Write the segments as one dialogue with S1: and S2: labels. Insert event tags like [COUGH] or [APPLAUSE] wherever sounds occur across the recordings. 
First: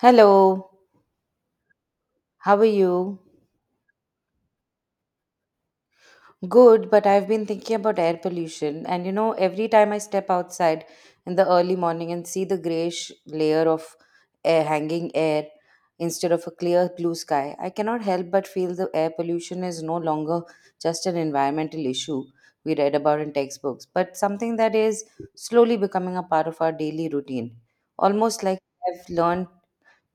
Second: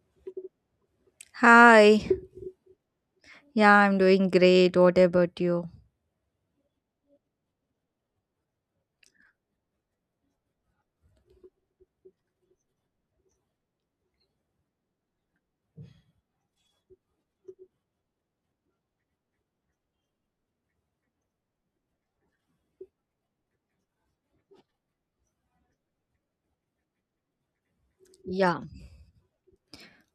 S1: Hello,
S2: Hi.
S1: how are you?
S2: Yeah, I'm doing great. What about you?
S1: Good, but I've been thinking about air pollution, and you know, every time I step outside in the early morning and see the grayish layer of air hanging air instead of a clear blue sky, I cannot help but feel the air pollution is no longer just an environmental issue we read about in textbooks, but something that is slowly becoming a part of our daily routine. Almost like
S2: Yeah,
S1: I've learned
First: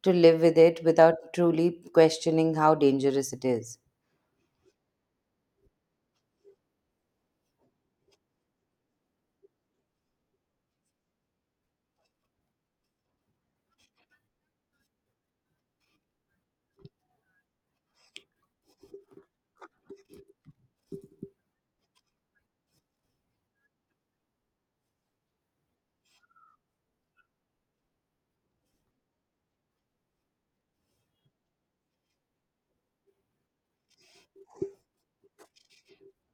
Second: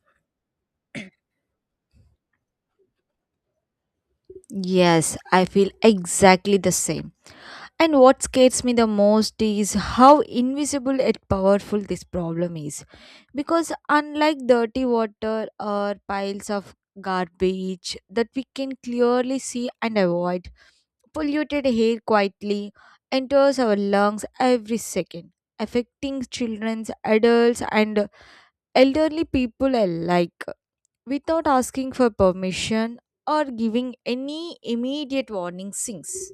S1: to live with it without truly questioning how dangerous it is.
S2: yes, I feel exactly the same. And what scares me the most is how invisible and powerful this problem is. Because unlike dirty water or piles of garbage that we can clearly see and avoid, polluted air quietly enters our lungs every second, affecting children, adults, and elderly people alike, without asking for permission or giving any immediate warning sinks.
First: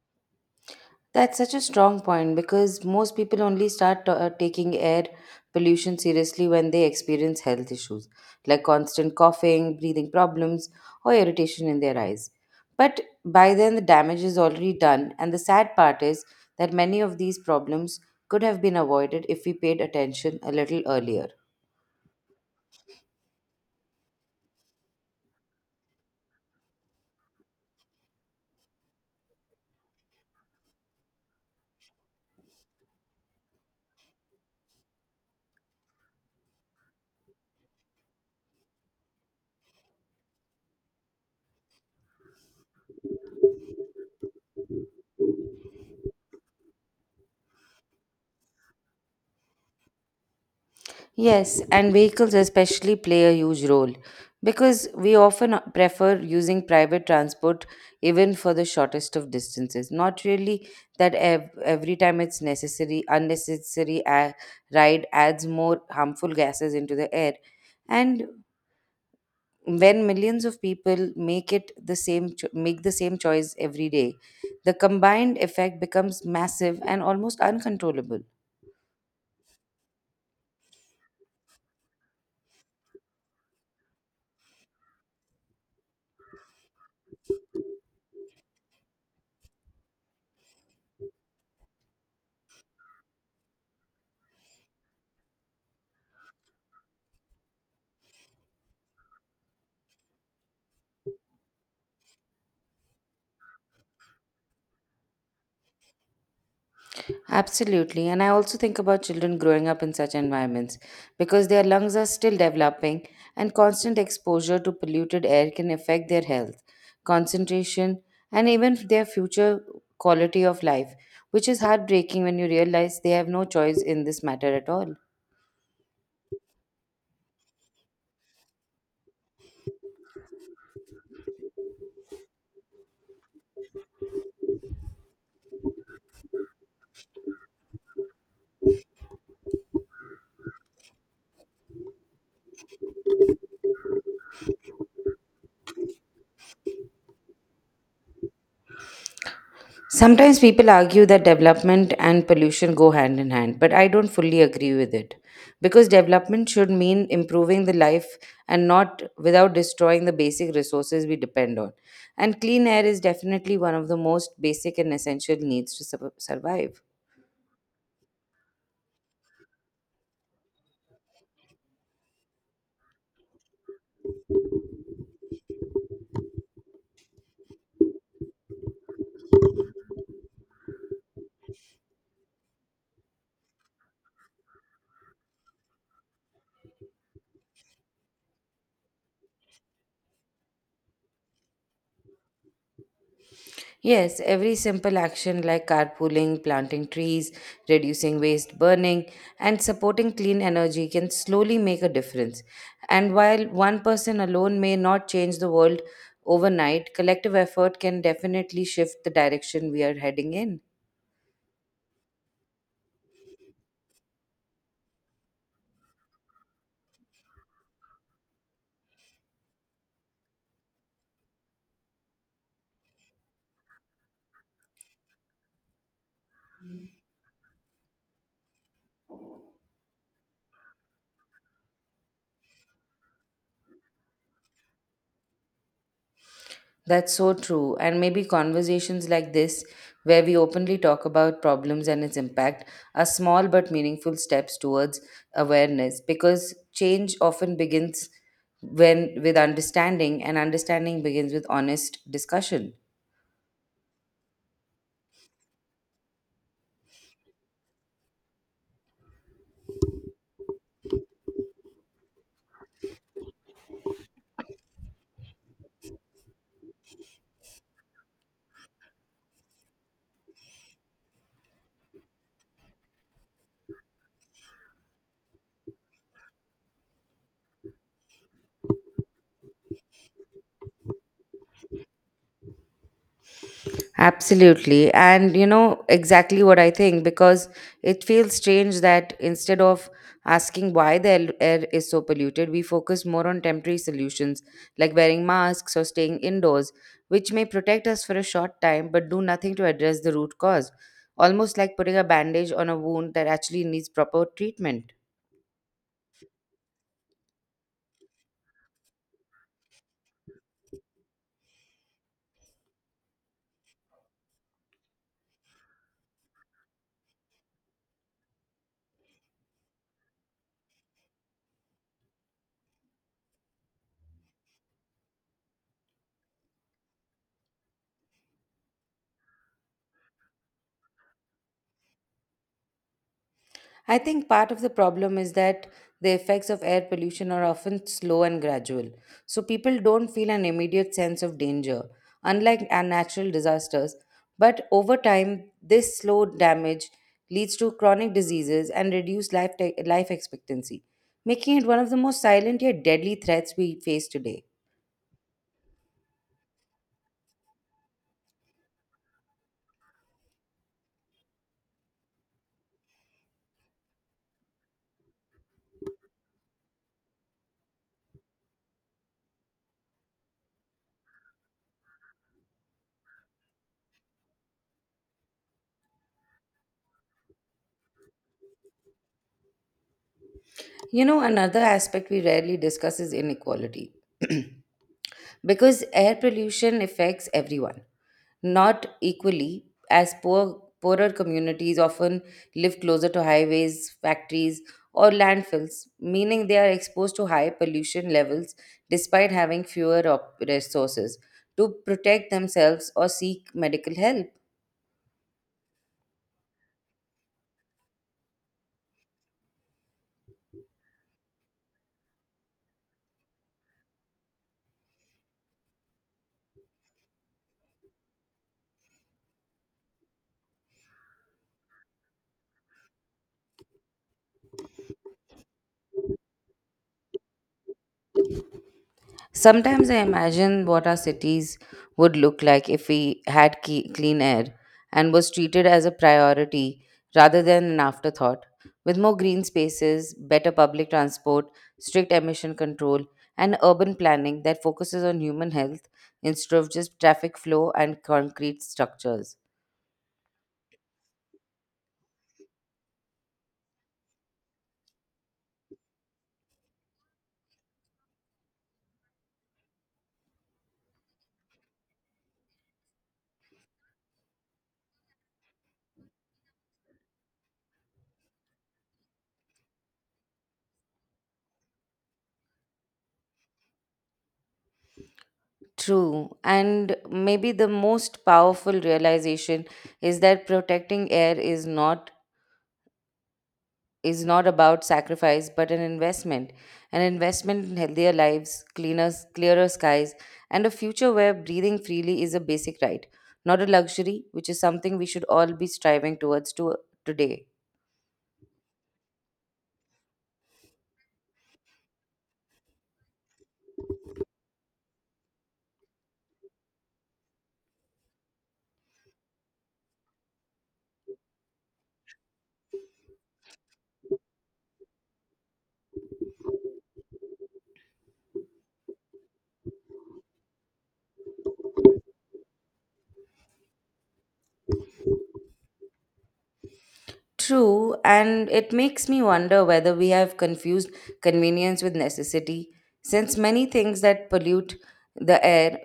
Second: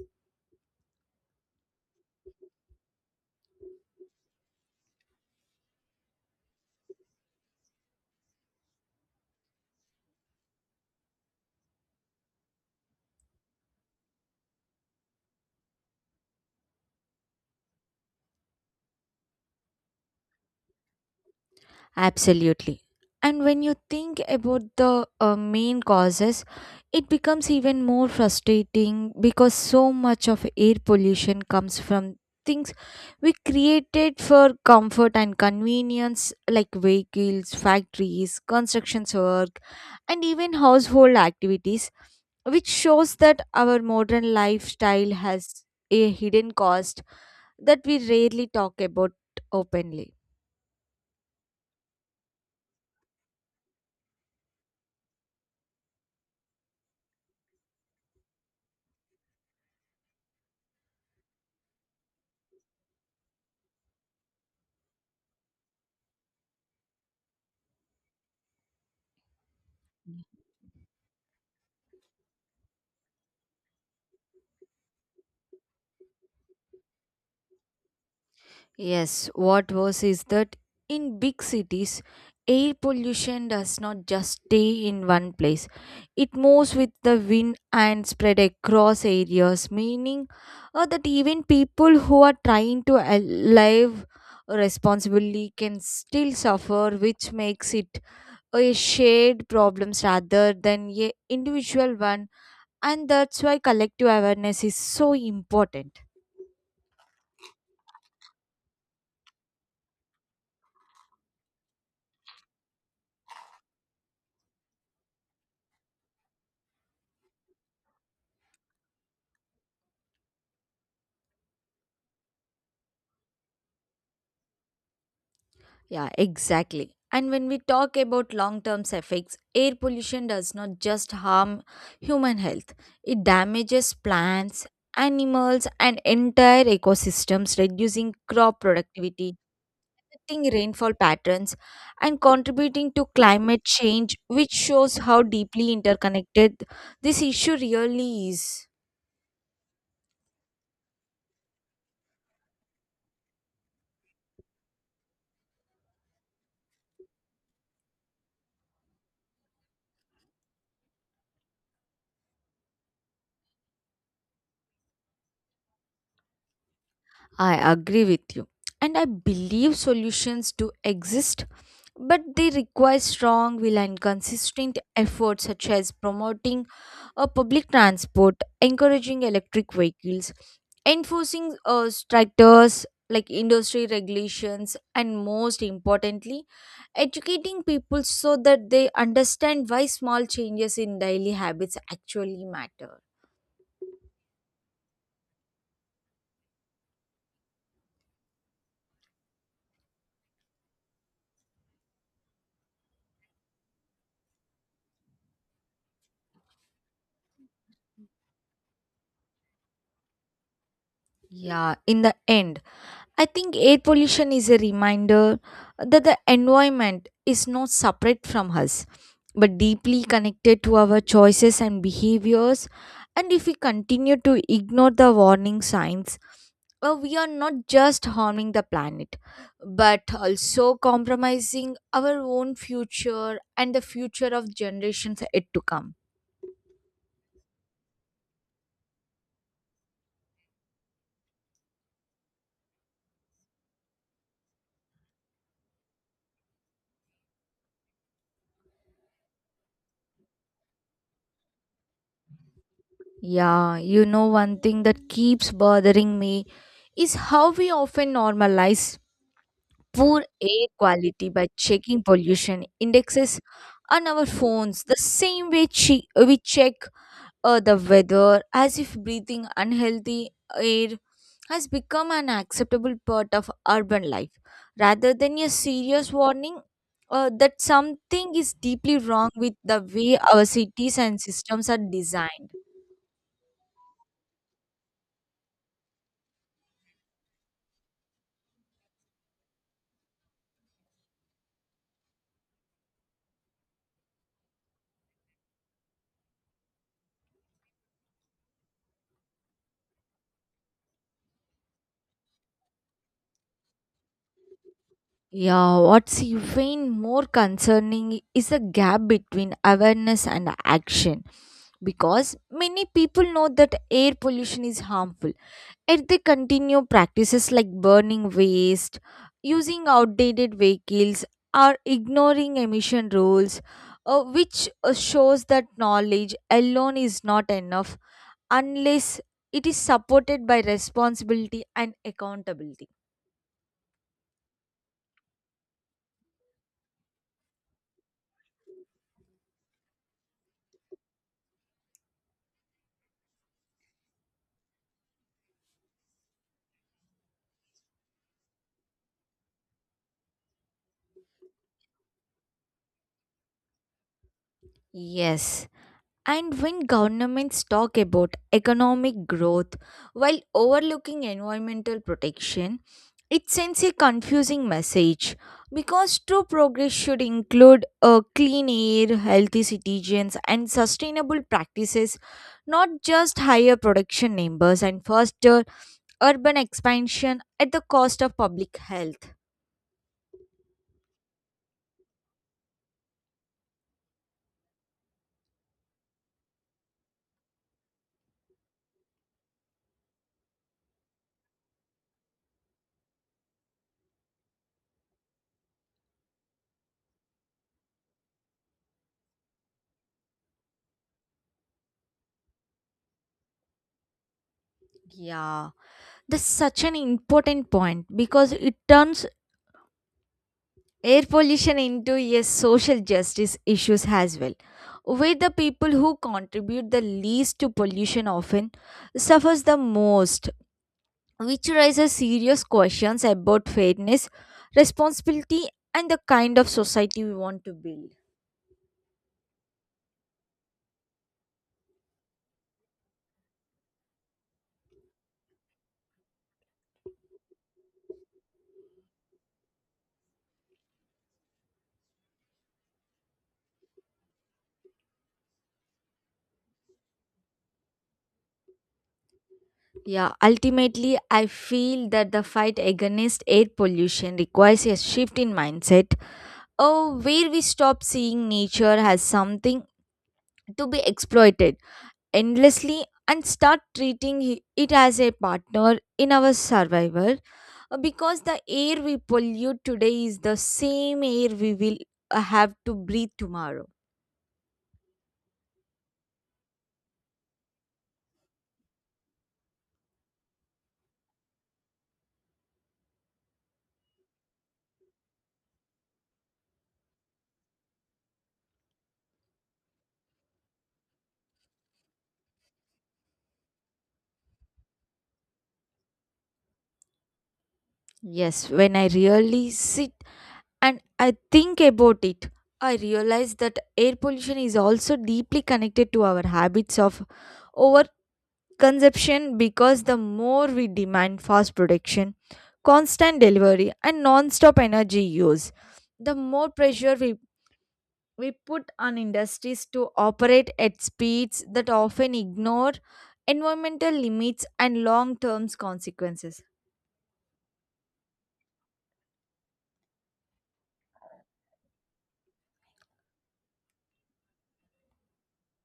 S1: That's such a strong point because most people only start taking air pollution seriously when they experience health issues like constant coughing, breathing problems, or irritation in their eyes. But by then, the damage is already done, and the sad part is that many of these problems could have been avoided if we paid attention a little earlier.
S2: Absolutely. And when you think about the main causes, it becomes even more frustrating because so much of air pollution comes from things we created for comfort and convenience, like vehicles, factories, construction work, and even household activities, which shows that our modern lifestyle has a hidden cost that we rarely talk about openly.
S1: Yes, and vehicles especially play a huge role because we often prefer using private transport even for the shortest of distances. Not really that every time it's necessary, ride adds more harmful gases into the air. And when millions of people make the same choice every day, the combined effect becomes massive and almost uncontrollable.
S2: Yes, what worse is that in big cities, air pollution does not just stay in one place. It moves with the wind and spread across areas, meaning that even people who are trying to live responsibly can still suffer, which makes it a shared problem rather than a individual one. And that's why collective awareness is so important.
S1: Absolutely. And I also think about children growing up in such environments because their lungs are still developing and constant exposure to polluted air can affect their health, concentration, and even their future quality of life, which is heartbreaking when you realize they have no choice in this matter at all.
S2: Yeah, exactly. And when we talk about long term effects, air pollution does not just harm human health, it damages plants, animals, and entire ecosystems, reducing crop productivity, affecting rainfall patterns, and contributing to climate change, which shows how deeply interconnected this issue really is.
S1: Sometimes people argue that development and pollution go hand in hand, but I don't fully agree with it. Because development should mean improving the life and not without destroying the basic resources we depend on. And clean air is definitely one of the most basic and essential needs to survive.
S2: I agree with you. And I believe solutions do exist, but they require strong will and consistent effort, such as promoting a public transport, encouraging electric vehicles, enforcing stricters like industry regulations, and most importantly, educating people so that they understand why small changes in daily habits actually matter.
S1: Yes, every simple action like carpooling, planting trees, reducing waste burning, and supporting clean energy can slowly make a difference. And while one person alone may not change the world overnight, collective effort can definitely shift the direction we are heading in.
S2: Yeah, in the end, I think air pollution is a reminder that the environment is not separate from us, but deeply connected to our choices and behaviors. And if we continue to ignore the warning signs, we are not just harming the planet, but also compromising our own future and the future of generations yet to come.
S1: That's so true. And maybe conversations like this, where we openly talk about problems and its impact, are small but meaningful steps towards awareness because change often begins when with understanding, and understanding begins with honest discussion.
S2: Yeah, one thing that keeps bothering me is how we often normalize poor air quality by checking pollution indexes on our phones the same way we check the weather, as if breathing unhealthy air has become an acceptable part of urban life rather than a serious warning that something is deeply wrong with the way our cities and systems are designed.
S1: Absolutely. And you know exactly what I think because it feels strange that instead of asking why air is so polluted, we focus more on temporary solutions like wearing masks or staying indoors, which may protect us for a short time but do nothing to address the root cause. Almost like putting a bandage on a wound that actually needs proper treatment.
S2: Yeah, what's even more concerning is the gap between awareness and action, because many people know that air pollution is harmful, yet they continue practices like burning waste, using outdated vehicles, or ignoring emission rules, which shows that knowledge alone is not enough unless it is supported by responsibility and accountability.
S1: I think part of the problem is that the effects of air pollution are often slow and gradual, so people don't feel an immediate sense of danger, unlike our natural disasters. But over time, this slow damage leads to chronic diseases and reduced life expectancy, making it one of the most silent yet deadly threats we face today.
S2: Yes. And when governments talk about economic growth while overlooking environmental protection, it sends a confusing message, because true progress should include a clean air, healthy citizens, and sustainable practices, not just higher production numbers and faster urban expansion at the cost of public health.
S1: You know, another aspect we rarely discuss is inequality. [CLEARS THROAT] Because air pollution affects everyone, not equally, as poorer communities often live closer to highways, factories, or landfills, meaning they are exposed to high pollution levels despite having fewer resources to protect themselves or seek medical help.
S2: Yeah, that's such an important point, because it turns air pollution into yes social justice issues as well, where the people who contribute the least to pollution often suffers the most, which raises serious questions about fairness, responsibility, and the kind of society we want to build.
S1: Sometimes I imagine what our cities would look like if we had clean air and was treated as a priority rather than an afterthought, with more green spaces, better public transport, strict emission control, and urban planning that focuses on human health instead of just traffic flow and concrete structures.
S2: Yeah, ultimately I feel that the fight against air pollution requires a shift in mindset, oh where we stop seeing nature as something to be exploited endlessly and start treating it as a partner in our survival, because the air we pollute today is the same air we will have to breathe tomorrow.
S1: True, and maybe the most powerful realization is that protecting air is not about sacrifice but an investment, an investment in healthier lives, cleaner clearer skies, and a future where breathing freely is a basic right, not a luxury, which is something we should all be striving towards to today.
S2: Yes, when I really sit and I think about it, I realize that air pollution is also deeply connected to our habits of over consumption, because the more we demand fast production, constant delivery, and non stop energy use, the more pressure we put on industries to operate at speeds that often ignore environmental limits and long term consequences.
S1: True, and it makes me wonder whether we have confused convenience with necessity, since many things that pollute the air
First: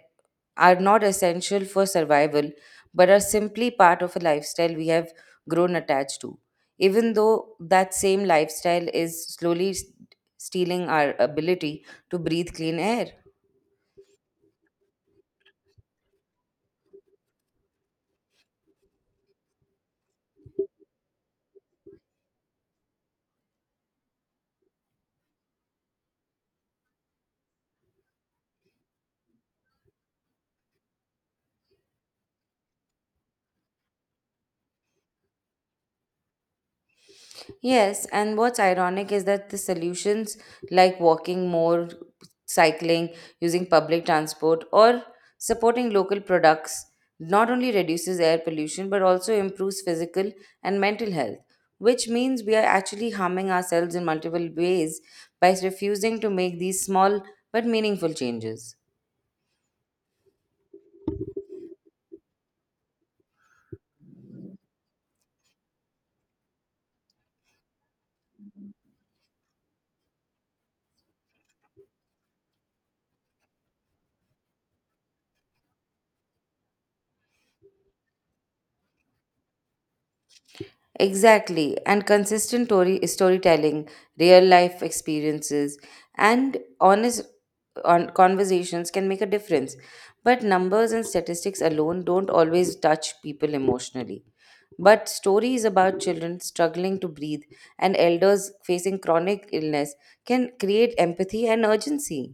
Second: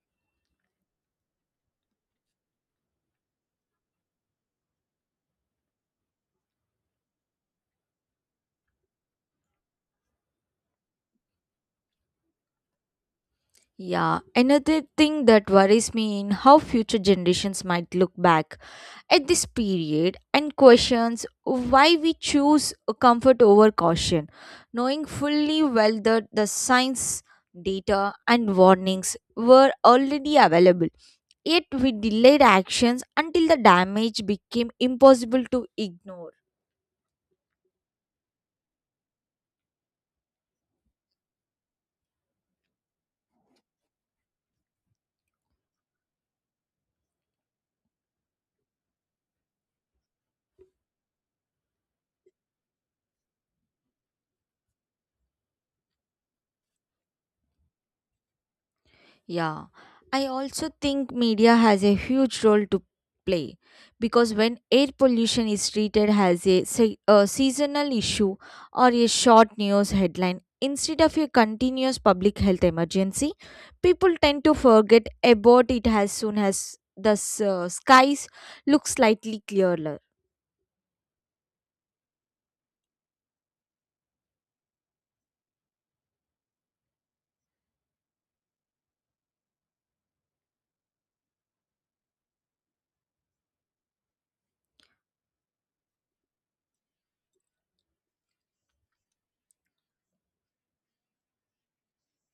S1: are not essential for survival but are simply part of a lifestyle we have grown attached to, even though that same lifestyle is slowly stealing our ability to breathe clean air.
S2: Yeah, another thing that worries me in how future generations might look back at this period and questions why we choose comfort over caution, knowing fully well that the science data and warnings were already available. Yet we delayed actions until the damage became impossible to ignore.
S1: Yes, and what's ironic is that the solutions like walking more, cycling, using public transport, or supporting local products not only reduces air pollution but also improves physical and mental health, which means we are actually harming ourselves in multiple ways by refusing to make these small but meaningful changes.
S2: Yeah, I also think media has a huge role to play, because when air pollution is treated as a seasonal issue or a short news headline instead of a continuous public health emergency, people tend to forget about it as soon as the skies look slightly clearer.
S1: Exactly, and storytelling, real life experiences, and honest on conversations can make a difference. But numbers and statistics alone don't always touch people emotionally. But stories about children struggling to breathe and elders facing chronic illness can create empathy and urgency.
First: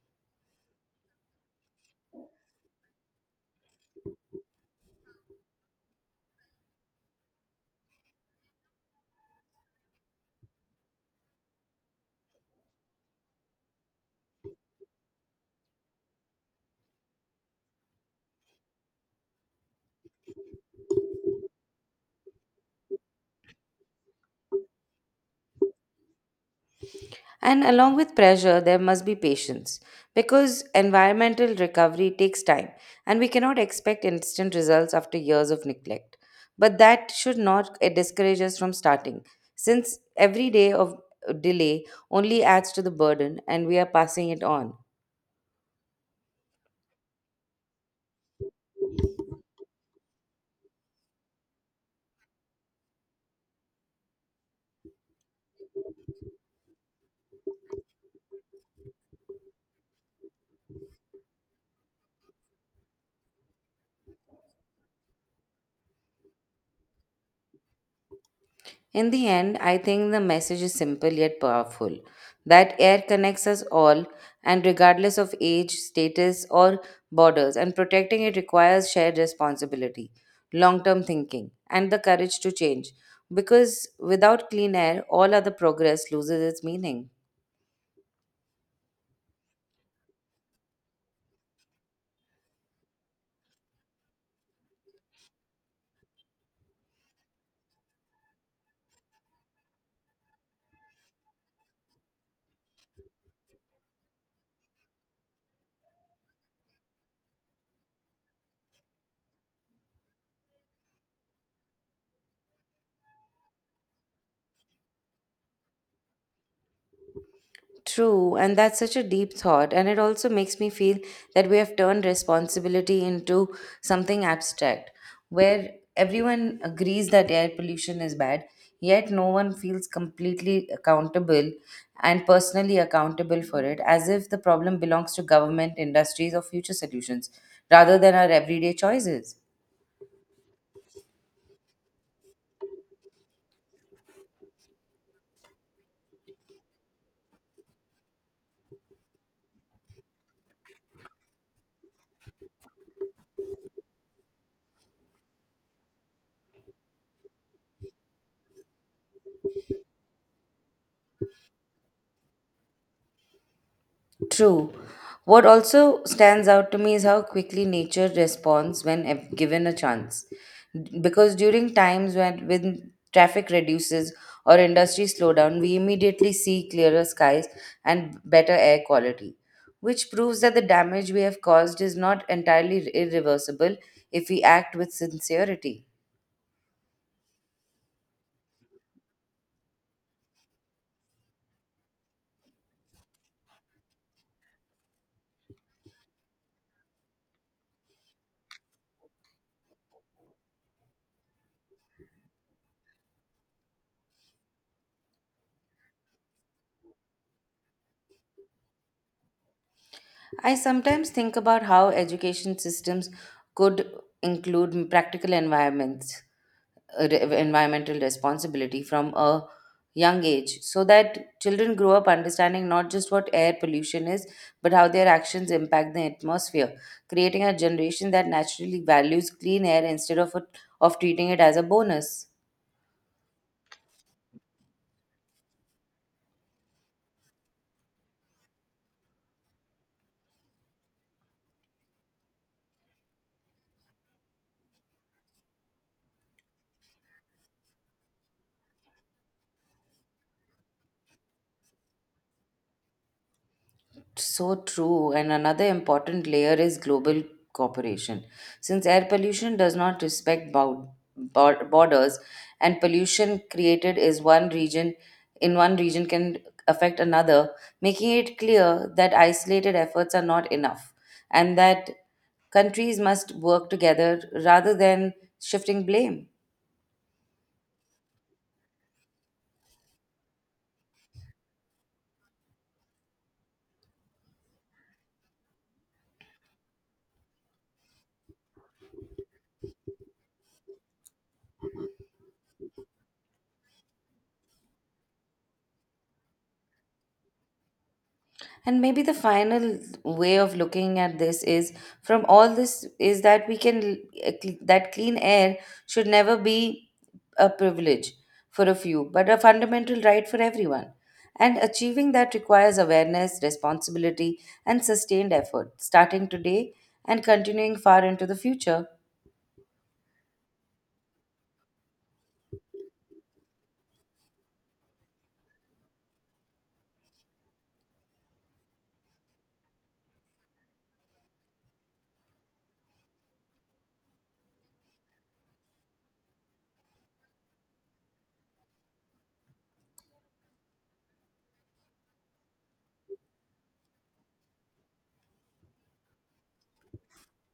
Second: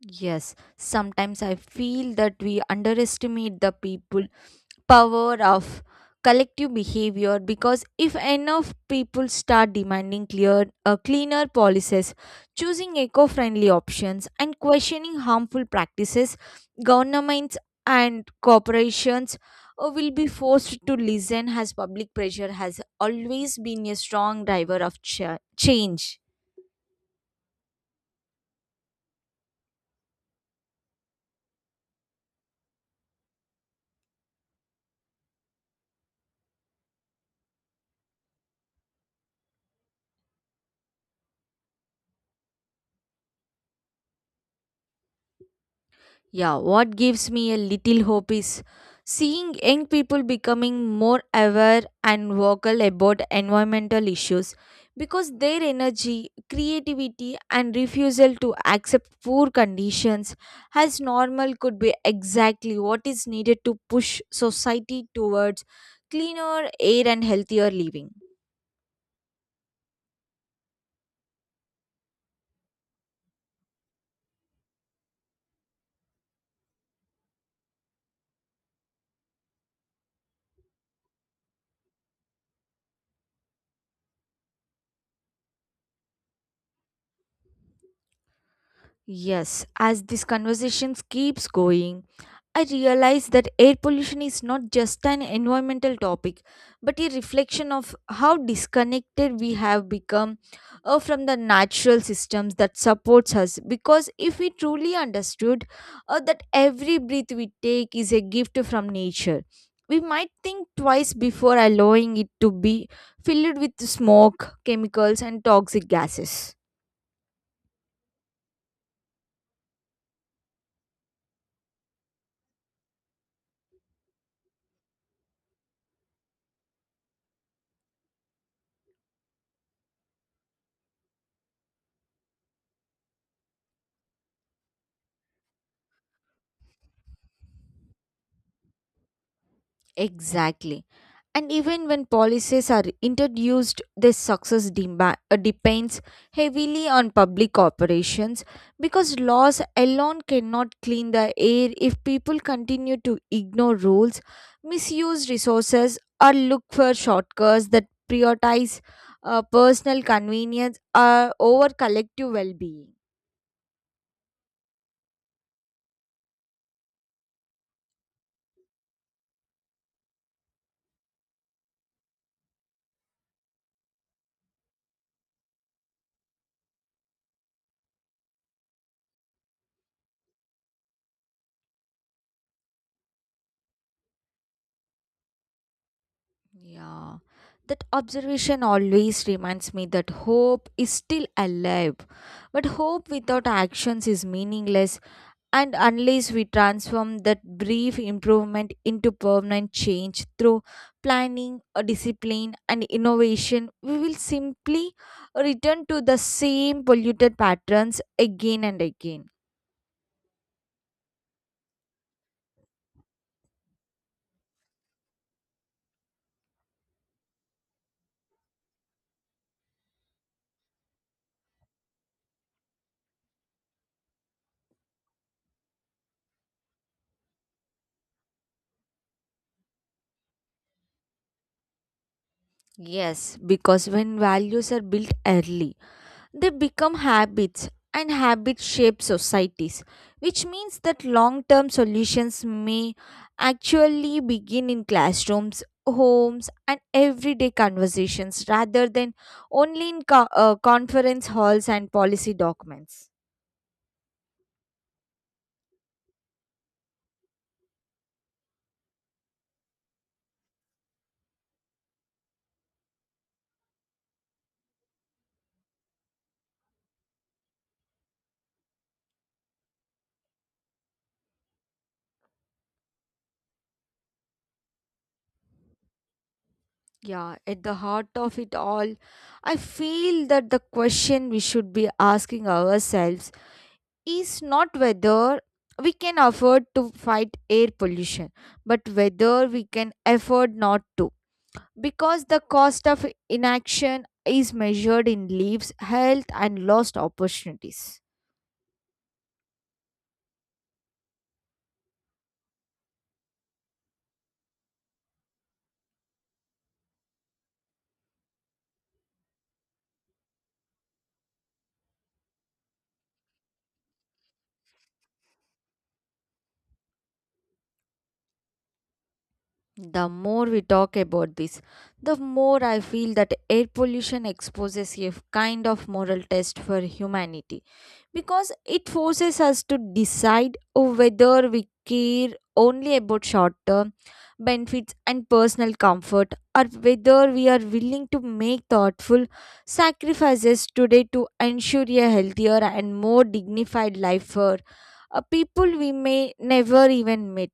S2: Yes, sometimes I feel that we underestimate the people power of collective behavior, because if enough people start demanding clear cleaner policies, choosing eco-friendly options and questioning harmful practices, governments and corporations will be forced to listen, as public pressure has always been a strong driver of change.
S1: And along with pressure, there must be patience because environmental recovery takes time and we cannot expect instant results after years of neglect. But that should not discourage us from starting, since every day of delay only adds to the burden and we are passing it on.
S2: Yeah, what gives me a little hope is seeing young people becoming more aware and vocal about environmental issues, because their energy, creativity, and refusal to accept poor conditions as normal could be exactly what is needed to push society towards cleaner air and healthier living.
S1: In the end, I think the message is simple yet powerful that air connects us all, and regardless of age, status, or borders, and protecting it requires shared responsibility, long term thinking, and the courage to change. Because without clean air, all other progress loses its meaning.
S2: Yes, as this conversation keeps going, I realize that air pollution is not just an environmental topic, but a reflection of how disconnected we have become from the natural systems that supports us. Because if we truly understood that every breath we take is a gift from nature, we might think twice before allowing it to be filled with smoke, chemicals, and toxic gases.
S1: True, and that's such a deep thought. And it also makes me feel that we have turned responsibility into something abstract, where everyone agrees that air pollution is bad, yet no one feels completely accountable and personally accountable for it, as if the problem belongs to government, industries, or future solutions, rather than our everyday choices.
S2: Exactly. And even when policies are introduced, their success depends heavily on public operations, because laws alone cannot clean the air if people continue to ignore rules, misuse resources, or look for shortcuts that prioritize personal convenience over collective well being.
S1: True. What also stands out to me is how quickly nature responds when given a chance. Because during times when traffic reduces or industry slow down, we immediately see clearer skies and better air quality, which proves that the damage we have caused is not entirely irreversible if we act with sincerity.
S2: Yeah, that observation always reminds me that hope is still alive. But hope without actions is meaningless, and unless we transform that brief improvement into permanent change through planning, discipline, and innovation, we will simply return to the same polluted patterns again and again.
S1: I sometimes think about how education systems could include practical environments, environmental responsibility from a young age so that children grow up understanding not just what air pollution is but how their actions impact the atmosphere, creating a generation that naturally values clean air instead of of treating it as a bonus.
S2: Yes, because when values are built early, they become habits, and habits shape societies, which means that long term solutions may actually begin in classrooms, homes, and everyday conversations rather than only in conference halls and policy documents.
S1: So true. And another important layer is global cooperation. Since air pollution does not respect borders, and pollution created is one region in one region can affect another, making it clear that isolated efforts are not enough and that countries must work together rather than shifting blame.
S2: Yeah, at the heart of it all, I feel that the question we should be asking ourselves is not whether we can afford to fight air pollution, but whether we can afford not to. Because the cost of inaction is measured in lives, health, and lost opportunities.
S1: And maybe the final way of looking at this is from all this is that we can that clean air should never be a privilege for a few but a fundamental right for everyone, and achieving that requires awareness, responsibility, and sustained effort, starting today and continuing far into the future.
S2: The more we talk about this, the more I feel that air pollution exposes a kind of moral test for humanity, because it forces us to decide whether we care only about short term benefits and personal comfort or whether we are willing to make thoughtful sacrifices today to ensure a healthier and more dignified life for people we may never even meet.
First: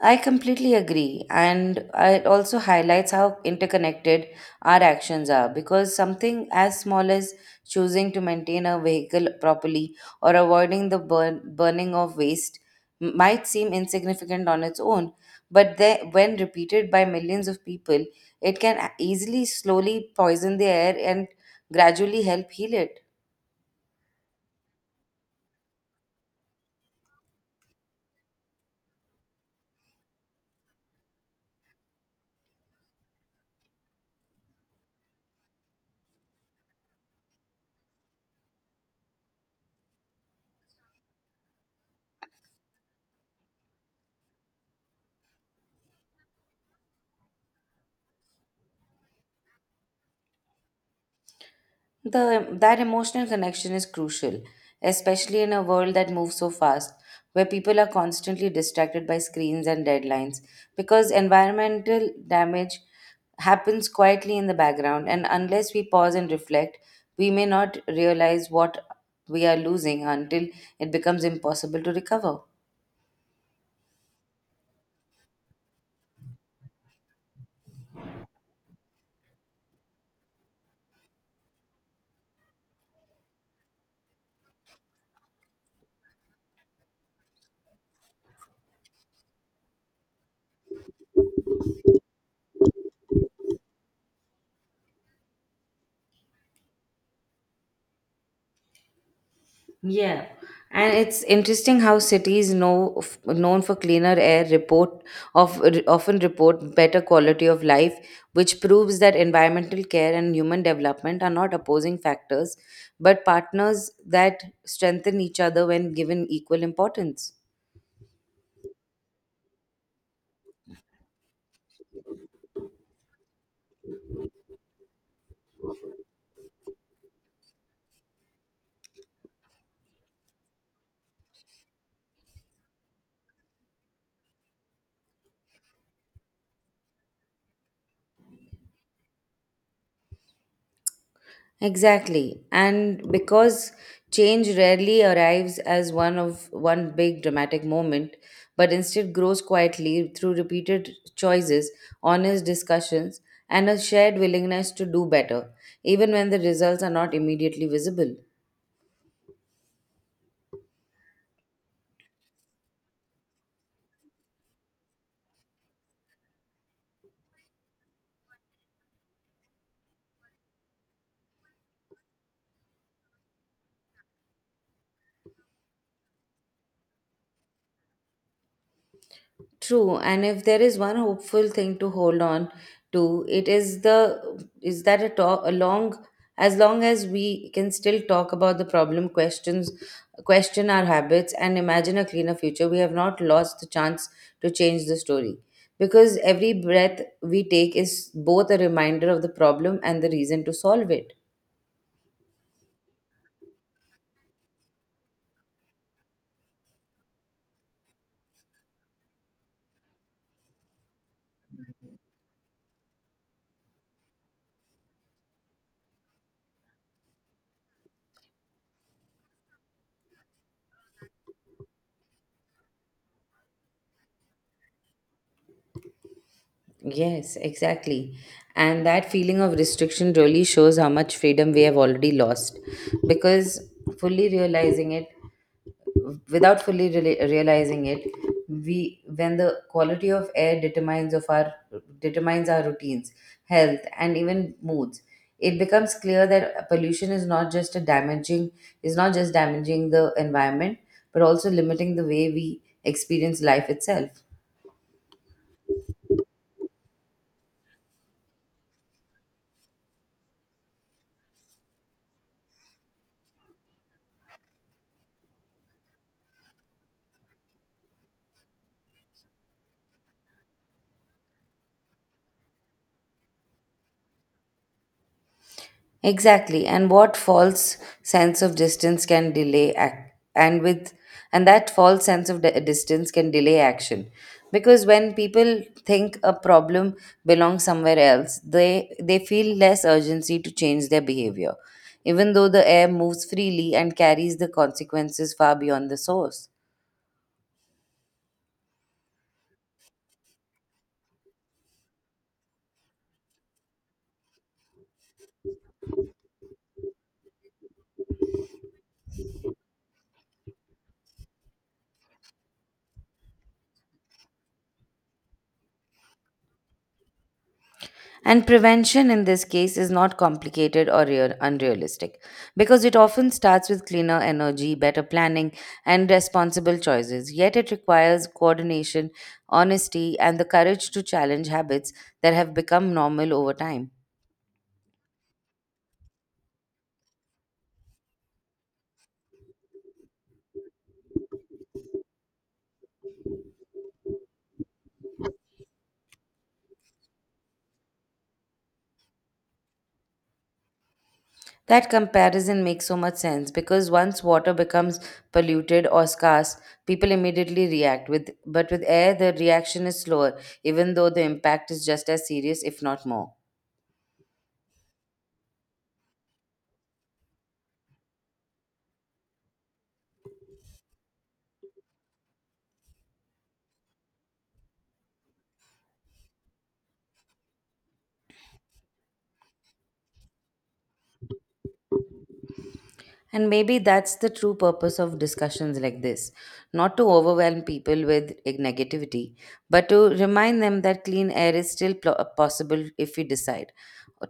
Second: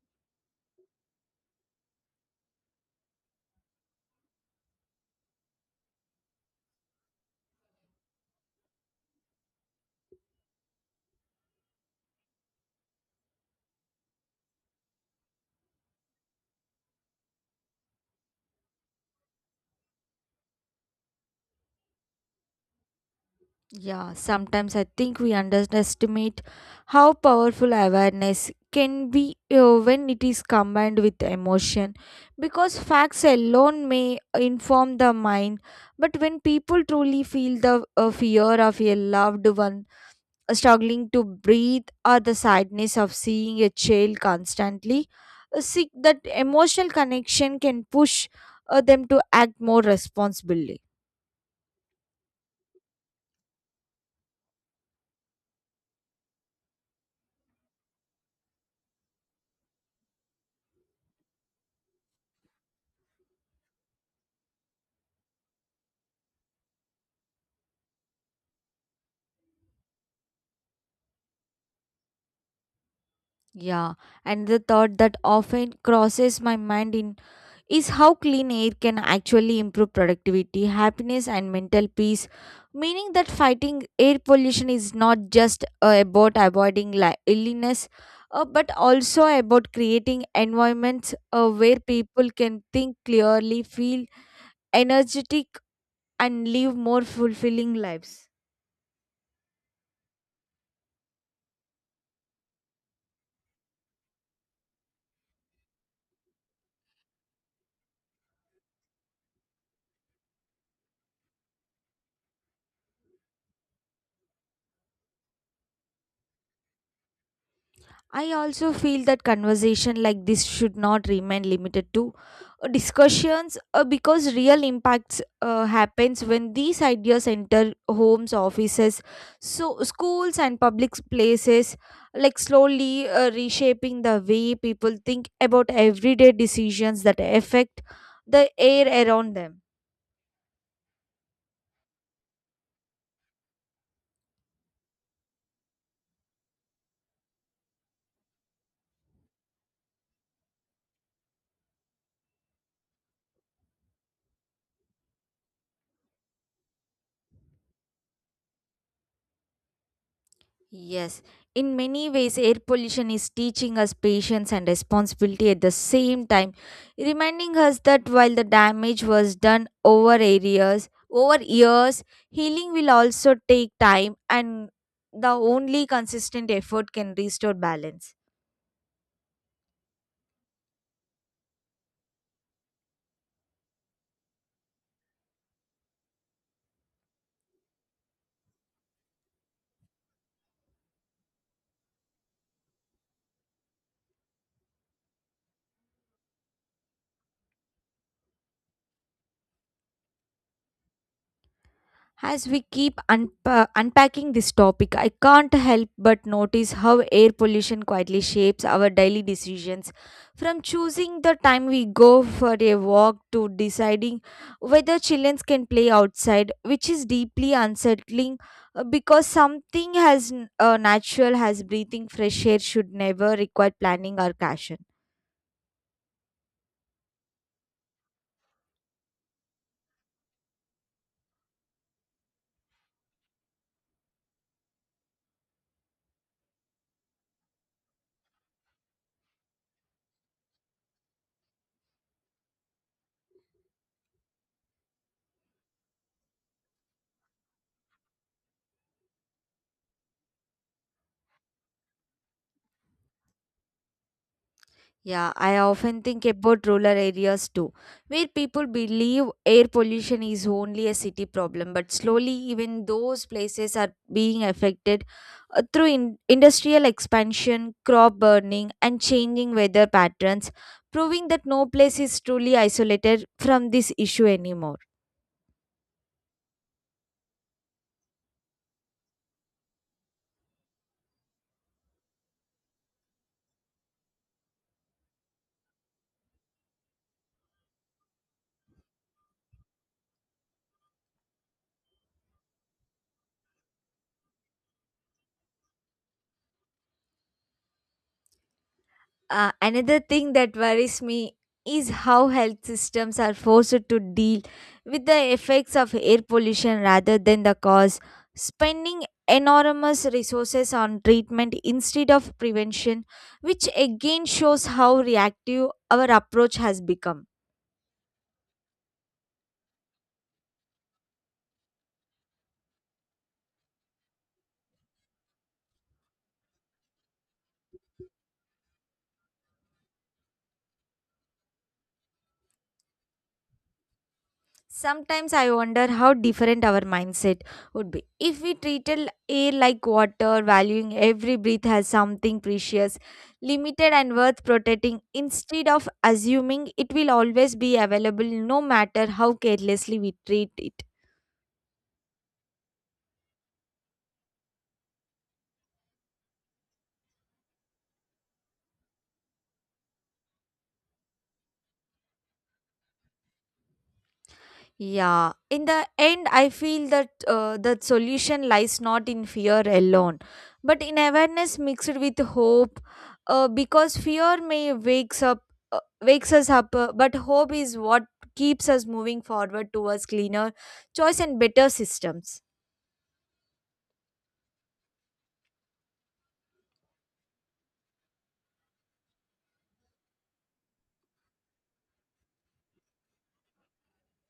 S1: I completely agree. And it also highlights how interconnected our actions are because something as small as choosing to maintain a vehicle properly or avoiding burning of waste might seem insignificant on its own, but they, when repeated by millions of people, it can easily slowly poison the air and gradually help heal it.
S2: Yeah, sometimes I think we underestimate how powerful awareness can be when it is combined with emotion, because facts alone may inform the mind, but when people truly feel the fear of a loved one struggling to breathe or the sadness of seeing a child constantly seek, that emotional connection can push them to act more responsibly.
S1: That emotional connection is crucial, especially in a world that moves so fast, where people are constantly distracted by screens and deadlines, because environmental damage happens quietly in the background, and unless we pause and reflect, we may not realize what we are losing until it becomes impossible to recover.
S2: Yeah, and the thought that often crosses my mind in is how clean air can actually improve productivity, happiness, and mental peace. Meaning that fighting air pollution is not just about avoiding illness, but also about creating environments where people can think clearly, feel energetic, and live more fulfilling lives.
S1: Yeah. And it's interesting how cities known for cleaner air report of often report better quality of life, which proves that environmental care and human development are not opposing factors, but partners that strengthen each other when given equal importance.
S2: I also feel that conversation like this should not remain limited to discussions, because real impacts happens when these ideas enter homes, offices, so schools and public places, like slowly reshaping the way people think about everyday decisions that affect the air around them.
S1: Exactly. And because change rarely arrives as one big dramatic moment, but instead grows quietly through repeated choices, honest discussions, and a shared willingness to do better, even when the results are not immediately visible.
S2: Yes, in many ways, air pollution is teaching us patience and responsibility at the same time, reminding us that while the damage was done over areas, over years, healing will also take time, and the only consistent effort can restore balance.
S1: True, and if there is one hopeful thing to hold on to, it is the is that a talk a long as we can still talk about the problem, question our habits, and imagine a cleaner future, we have not lost the chance to change the story. Because every breath we take is both a reminder of the problem and the reason to solve it.
S2: As we keep unpacking this topic, I can't help but notice how air pollution quietly shapes our daily decisions. From choosing the time we go for a walk to deciding whether children can play outside, which is deeply unsettling, because something as natural as breathing fresh air should never require planning or caution.
S1: Yes, exactly. And that feeling of restriction really shows how much freedom we have already lost. Because fully realizing it, without fully realizing it, we when the quality of air determines of our determines our routines, health, and even moods, it becomes clear that pollution is not just a damaging is not just damaging the environment, but also limiting the way we experience life itself.
S2: Yeah, I often think about rural areas too, where people believe air pollution is only a city problem, but slowly even those places are being affected through industrial expansion, crop burning, and changing weather patterns, proving that no place is truly isolated from this issue anymore.
S1: Exactly. And what false sense of distance can delay act and with and that false sense of distance can delay action, because when people think a problem belongs somewhere else, they feel less urgency to change their behavior, even though the air moves freely and carries the consequences far beyond the source.
S2: Another thing that worries me is how health systems are forced to deal with the effects of air pollution rather than the cause. Spending enormous resources on treatment instead of prevention, which again shows how reactive our approach has become.
S1: And prevention in this case is not complicated or unrealistic, because it often starts with cleaner energy, better planning, and responsible choices. Yet it requires coordination, honesty, and the courage to challenge habits that have become normal over time.
S2: Sometimes I wonder how different our mindset would be if we treated air like water, valuing every breath as something precious, limited, and worth protecting, instead of assuming it will always be available no matter how carelessly we treat it.
S1: That comparison makes so much sense, because once water becomes polluted or scarce, people immediately react, with but with air the reaction is slower, even though the impact is just as serious, if not more.
S2: Yeah, in the end, I feel that the solution lies not in fear alone, but in awareness mixed with hope. Because fear may wakes up, wakes us up, but hope is what keeps us moving forward towards cleaner choice and better systems.
S1: And maybe that's the true purpose of discussions like this: not to overwhelm people with negativity, but to remind them that clean air is still possible if we decide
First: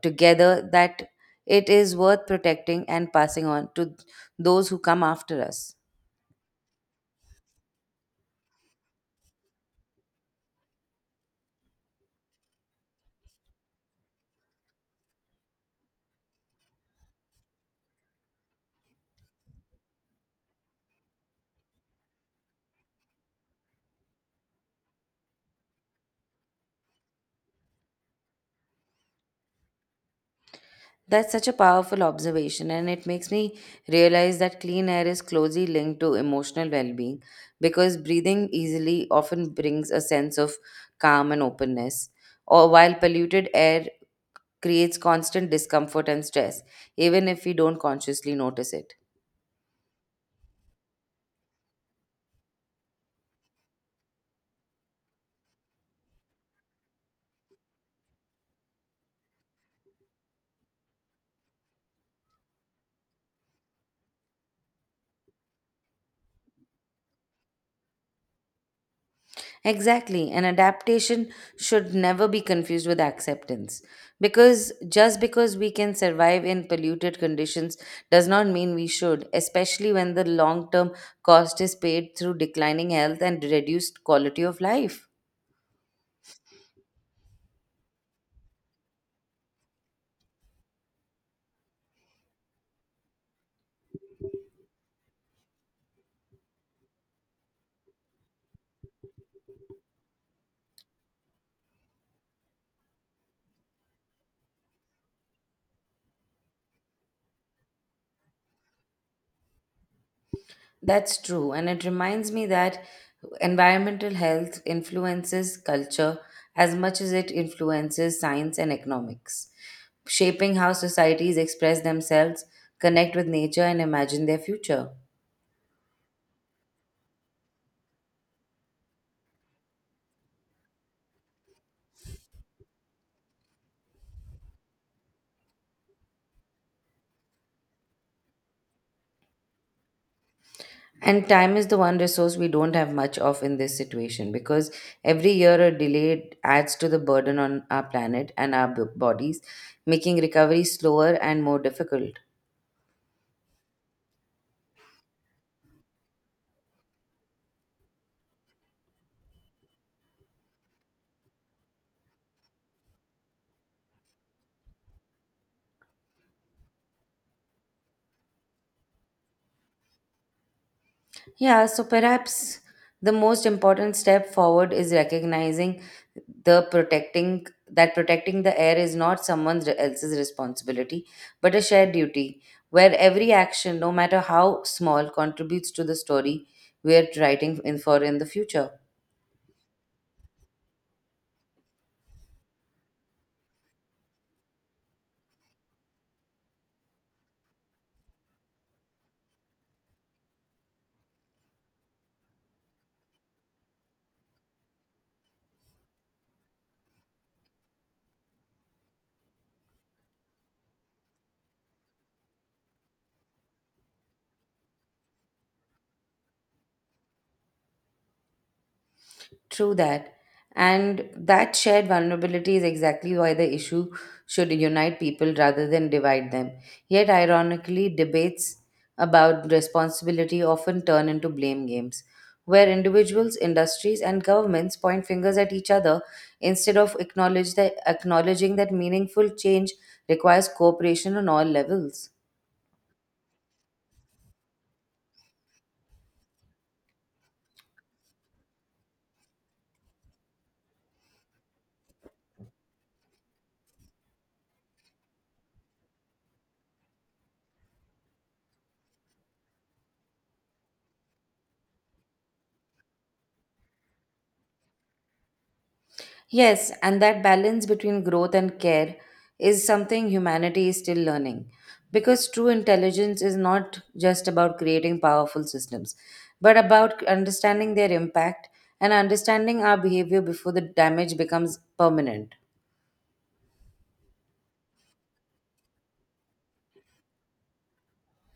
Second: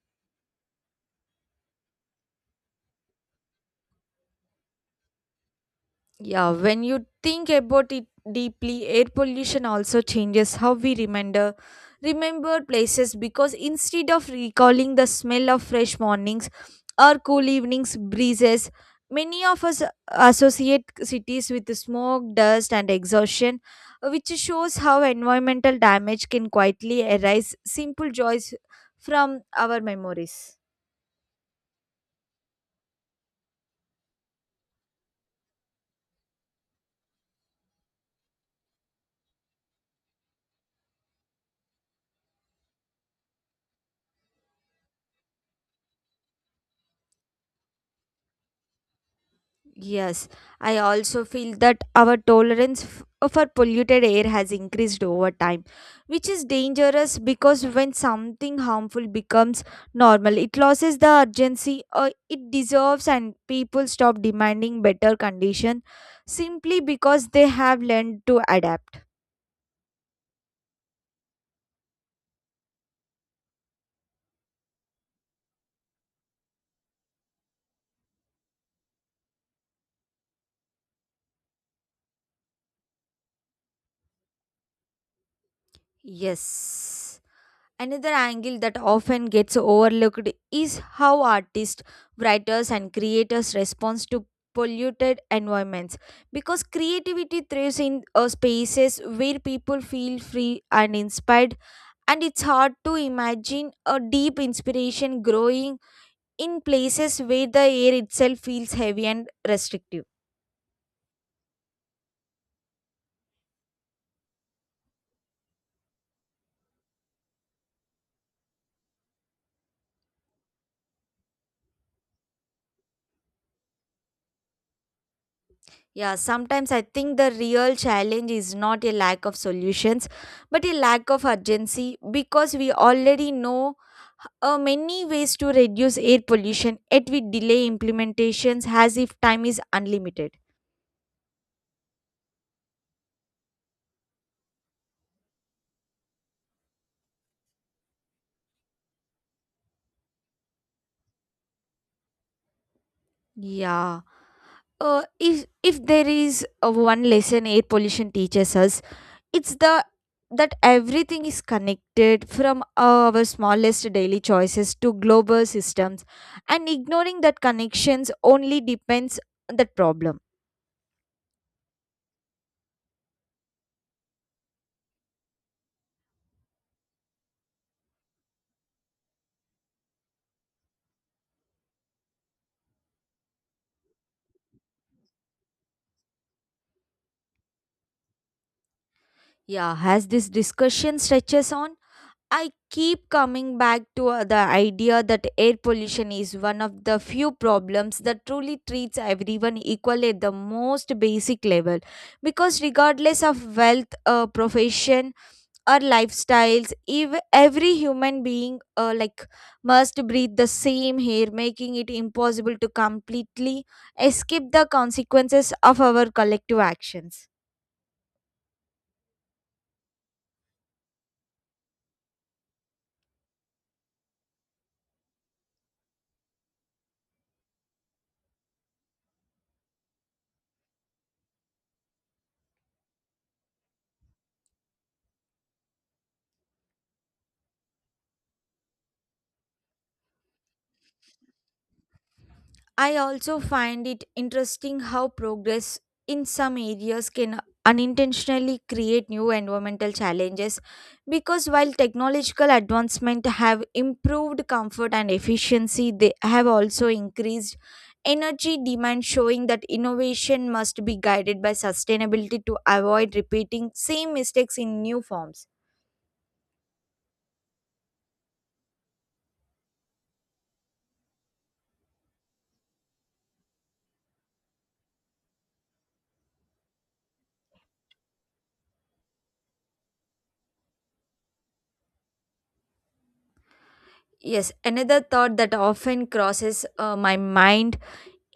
S1: together that it is worth protecting and passing on to those who come after us.
S2: Yeah, when you think about it deeply, air pollution also changes how we remember places because instead of recalling the smell of fresh mornings or cool evenings breezes, many of us associate cities with smoke, dust and exhaustion, which shows how environmental damage can quietly erase simple joys from our memories.
S1: That's such a powerful observation, and it makes me realize that clean air is closely linked to emotional well being, because breathing easily often brings a sense of calm and openness, or while polluted air creates constant discomfort and stress, even if we don't consciously notice it.
S2: Yes, I also feel that our tolerance for polluted air has increased over time, which is dangerous because when something harmful becomes normal, it loses the urgency it deserves, and people stop demanding better condition simply because they have learned to adapt.
S1: Exactly, and adaptation should never be confused with acceptance, because just because we can survive in polluted conditions does not mean we should, especially when the long term cost is paid through declining health and reduced quality of life.
S2: Yes. Another angle that often gets overlooked is how artists, writers, and creators respond to polluted environments because creativity thrives in spaces where people feel free and inspired and it's hard to imagine a deep inspiration growing in places where the air itself feels heavy and restrictive.
S1: That's true, and it reminds me that environmental health influences culture as much as it influences science and economics, shaping how societies express themselves, connect with nature, and imagine their future.
S2: Yeah, sometimes I think the real challenge is not a lack of solutions, but a lack of urgency because we already know many ways to reduce air pollution, yet we delay implementations as if time is unlimited.
S1: And time is the one resource we don't have much of in this situation, because every year a delay adds to the burden on our planet and our bodies, making recovery slower and more difficult.
S2: Yeah. If there is one lesson air pollution teaches us, it's the that everything is connected from our smallest daily choices to global systems and ignoring that connections only depends on that problem.
S1: Yeah, so perhaps the most important step forward is recognizing the protecting that protecting the air is not someone else's responsibility, but a shared duty, where every action, no matter how small, contributes to the story we are writing in the future.
S2: Yeah, as this discussion stretches on, I keep coming back to the idea that air pollution is one of the few problems that truly treats everyone equally at the most basic level because regardless of wealth, profession, our lifestyles, if every human being, must breathe the same air, making it impossible to completely escape the consequences of our collective actions.
S1: True that. And that shared vulnerability is exactly why the issue should unite people rather than divide them. Yet, ironically, debates about responsibility often turn into blame games, where individuals, industries, and governments point fingers at each other instead of acknowledging that meaningful change requires cooperation on all levels.
S2: I also find it interesting how progress in some areas can unintentionally create new environmental challenges because while technological advancement have improved comfort and efficiency they have also increased energy demand, showing that innovation must be guided by sustainability to avoid repeating same mistakes in new forms.
S1: Yes, and that balance between growth and care is something humanity is still learning. Because true intelligence is not just about creating powerful systems, but about understanding their impact and understanding our behavior before the damage becomes permanent.
S2: Yes, another thought that often crosses my mind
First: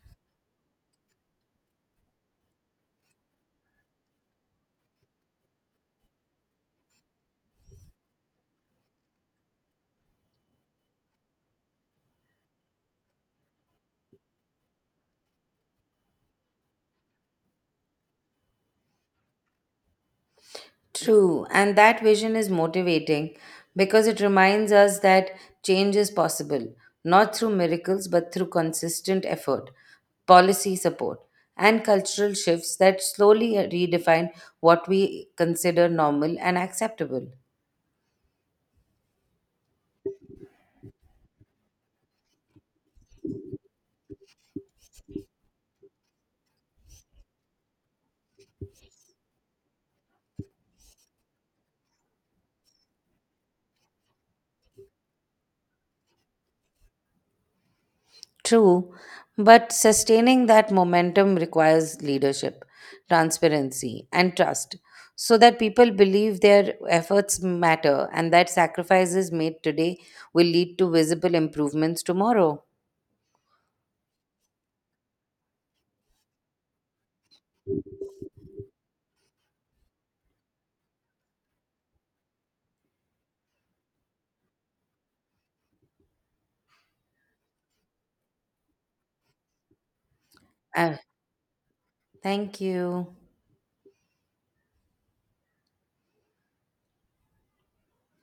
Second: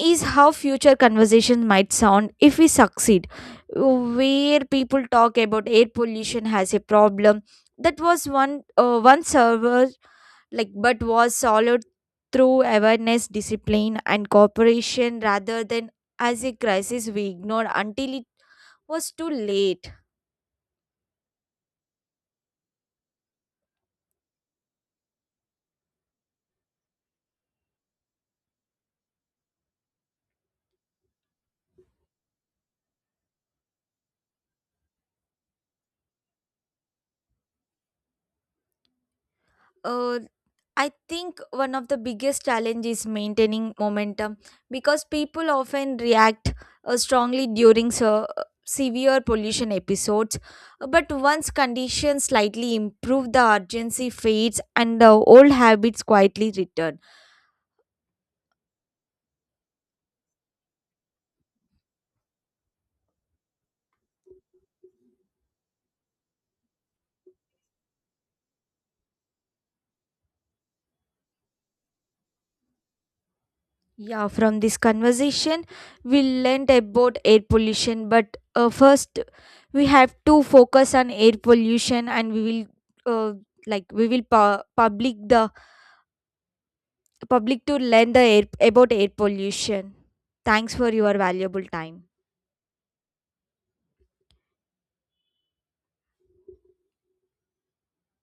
S2: is how future conversations might sound if we succeed. Where people talk about air pollution as a problem that was one server like but was solved through awareness, discipline, and cooperation rather than as a crisis we ignored until it was too late.
S1: True, and that vision is motivating because it reminds us that change is possible, not through miracles, but through consistent effort, policy support, and cultural shifts that slowly redefine what we consider normal and acceptable.
S2: Uh, I think one of the biggest challenge is maintaining momentum because people often react strongly during so, severe pollution episodes. But once conditions slightly improve, the urgency fades and the old habits quietly return.
S1: True, but sustaining that momentum requires leadership, transparency, and trust, so that people believe their efforts matter and that sacrifices made today will lead to visible improvements tomorrow.
S2: Yeah, from this conversation, we learned about air pollution, but first we have to focus on air pollution and we will uh, we will public the public to learn the air, about air pollution. Thanks for
S1: Uh,
S2: your valuable time.
S1: Thank you.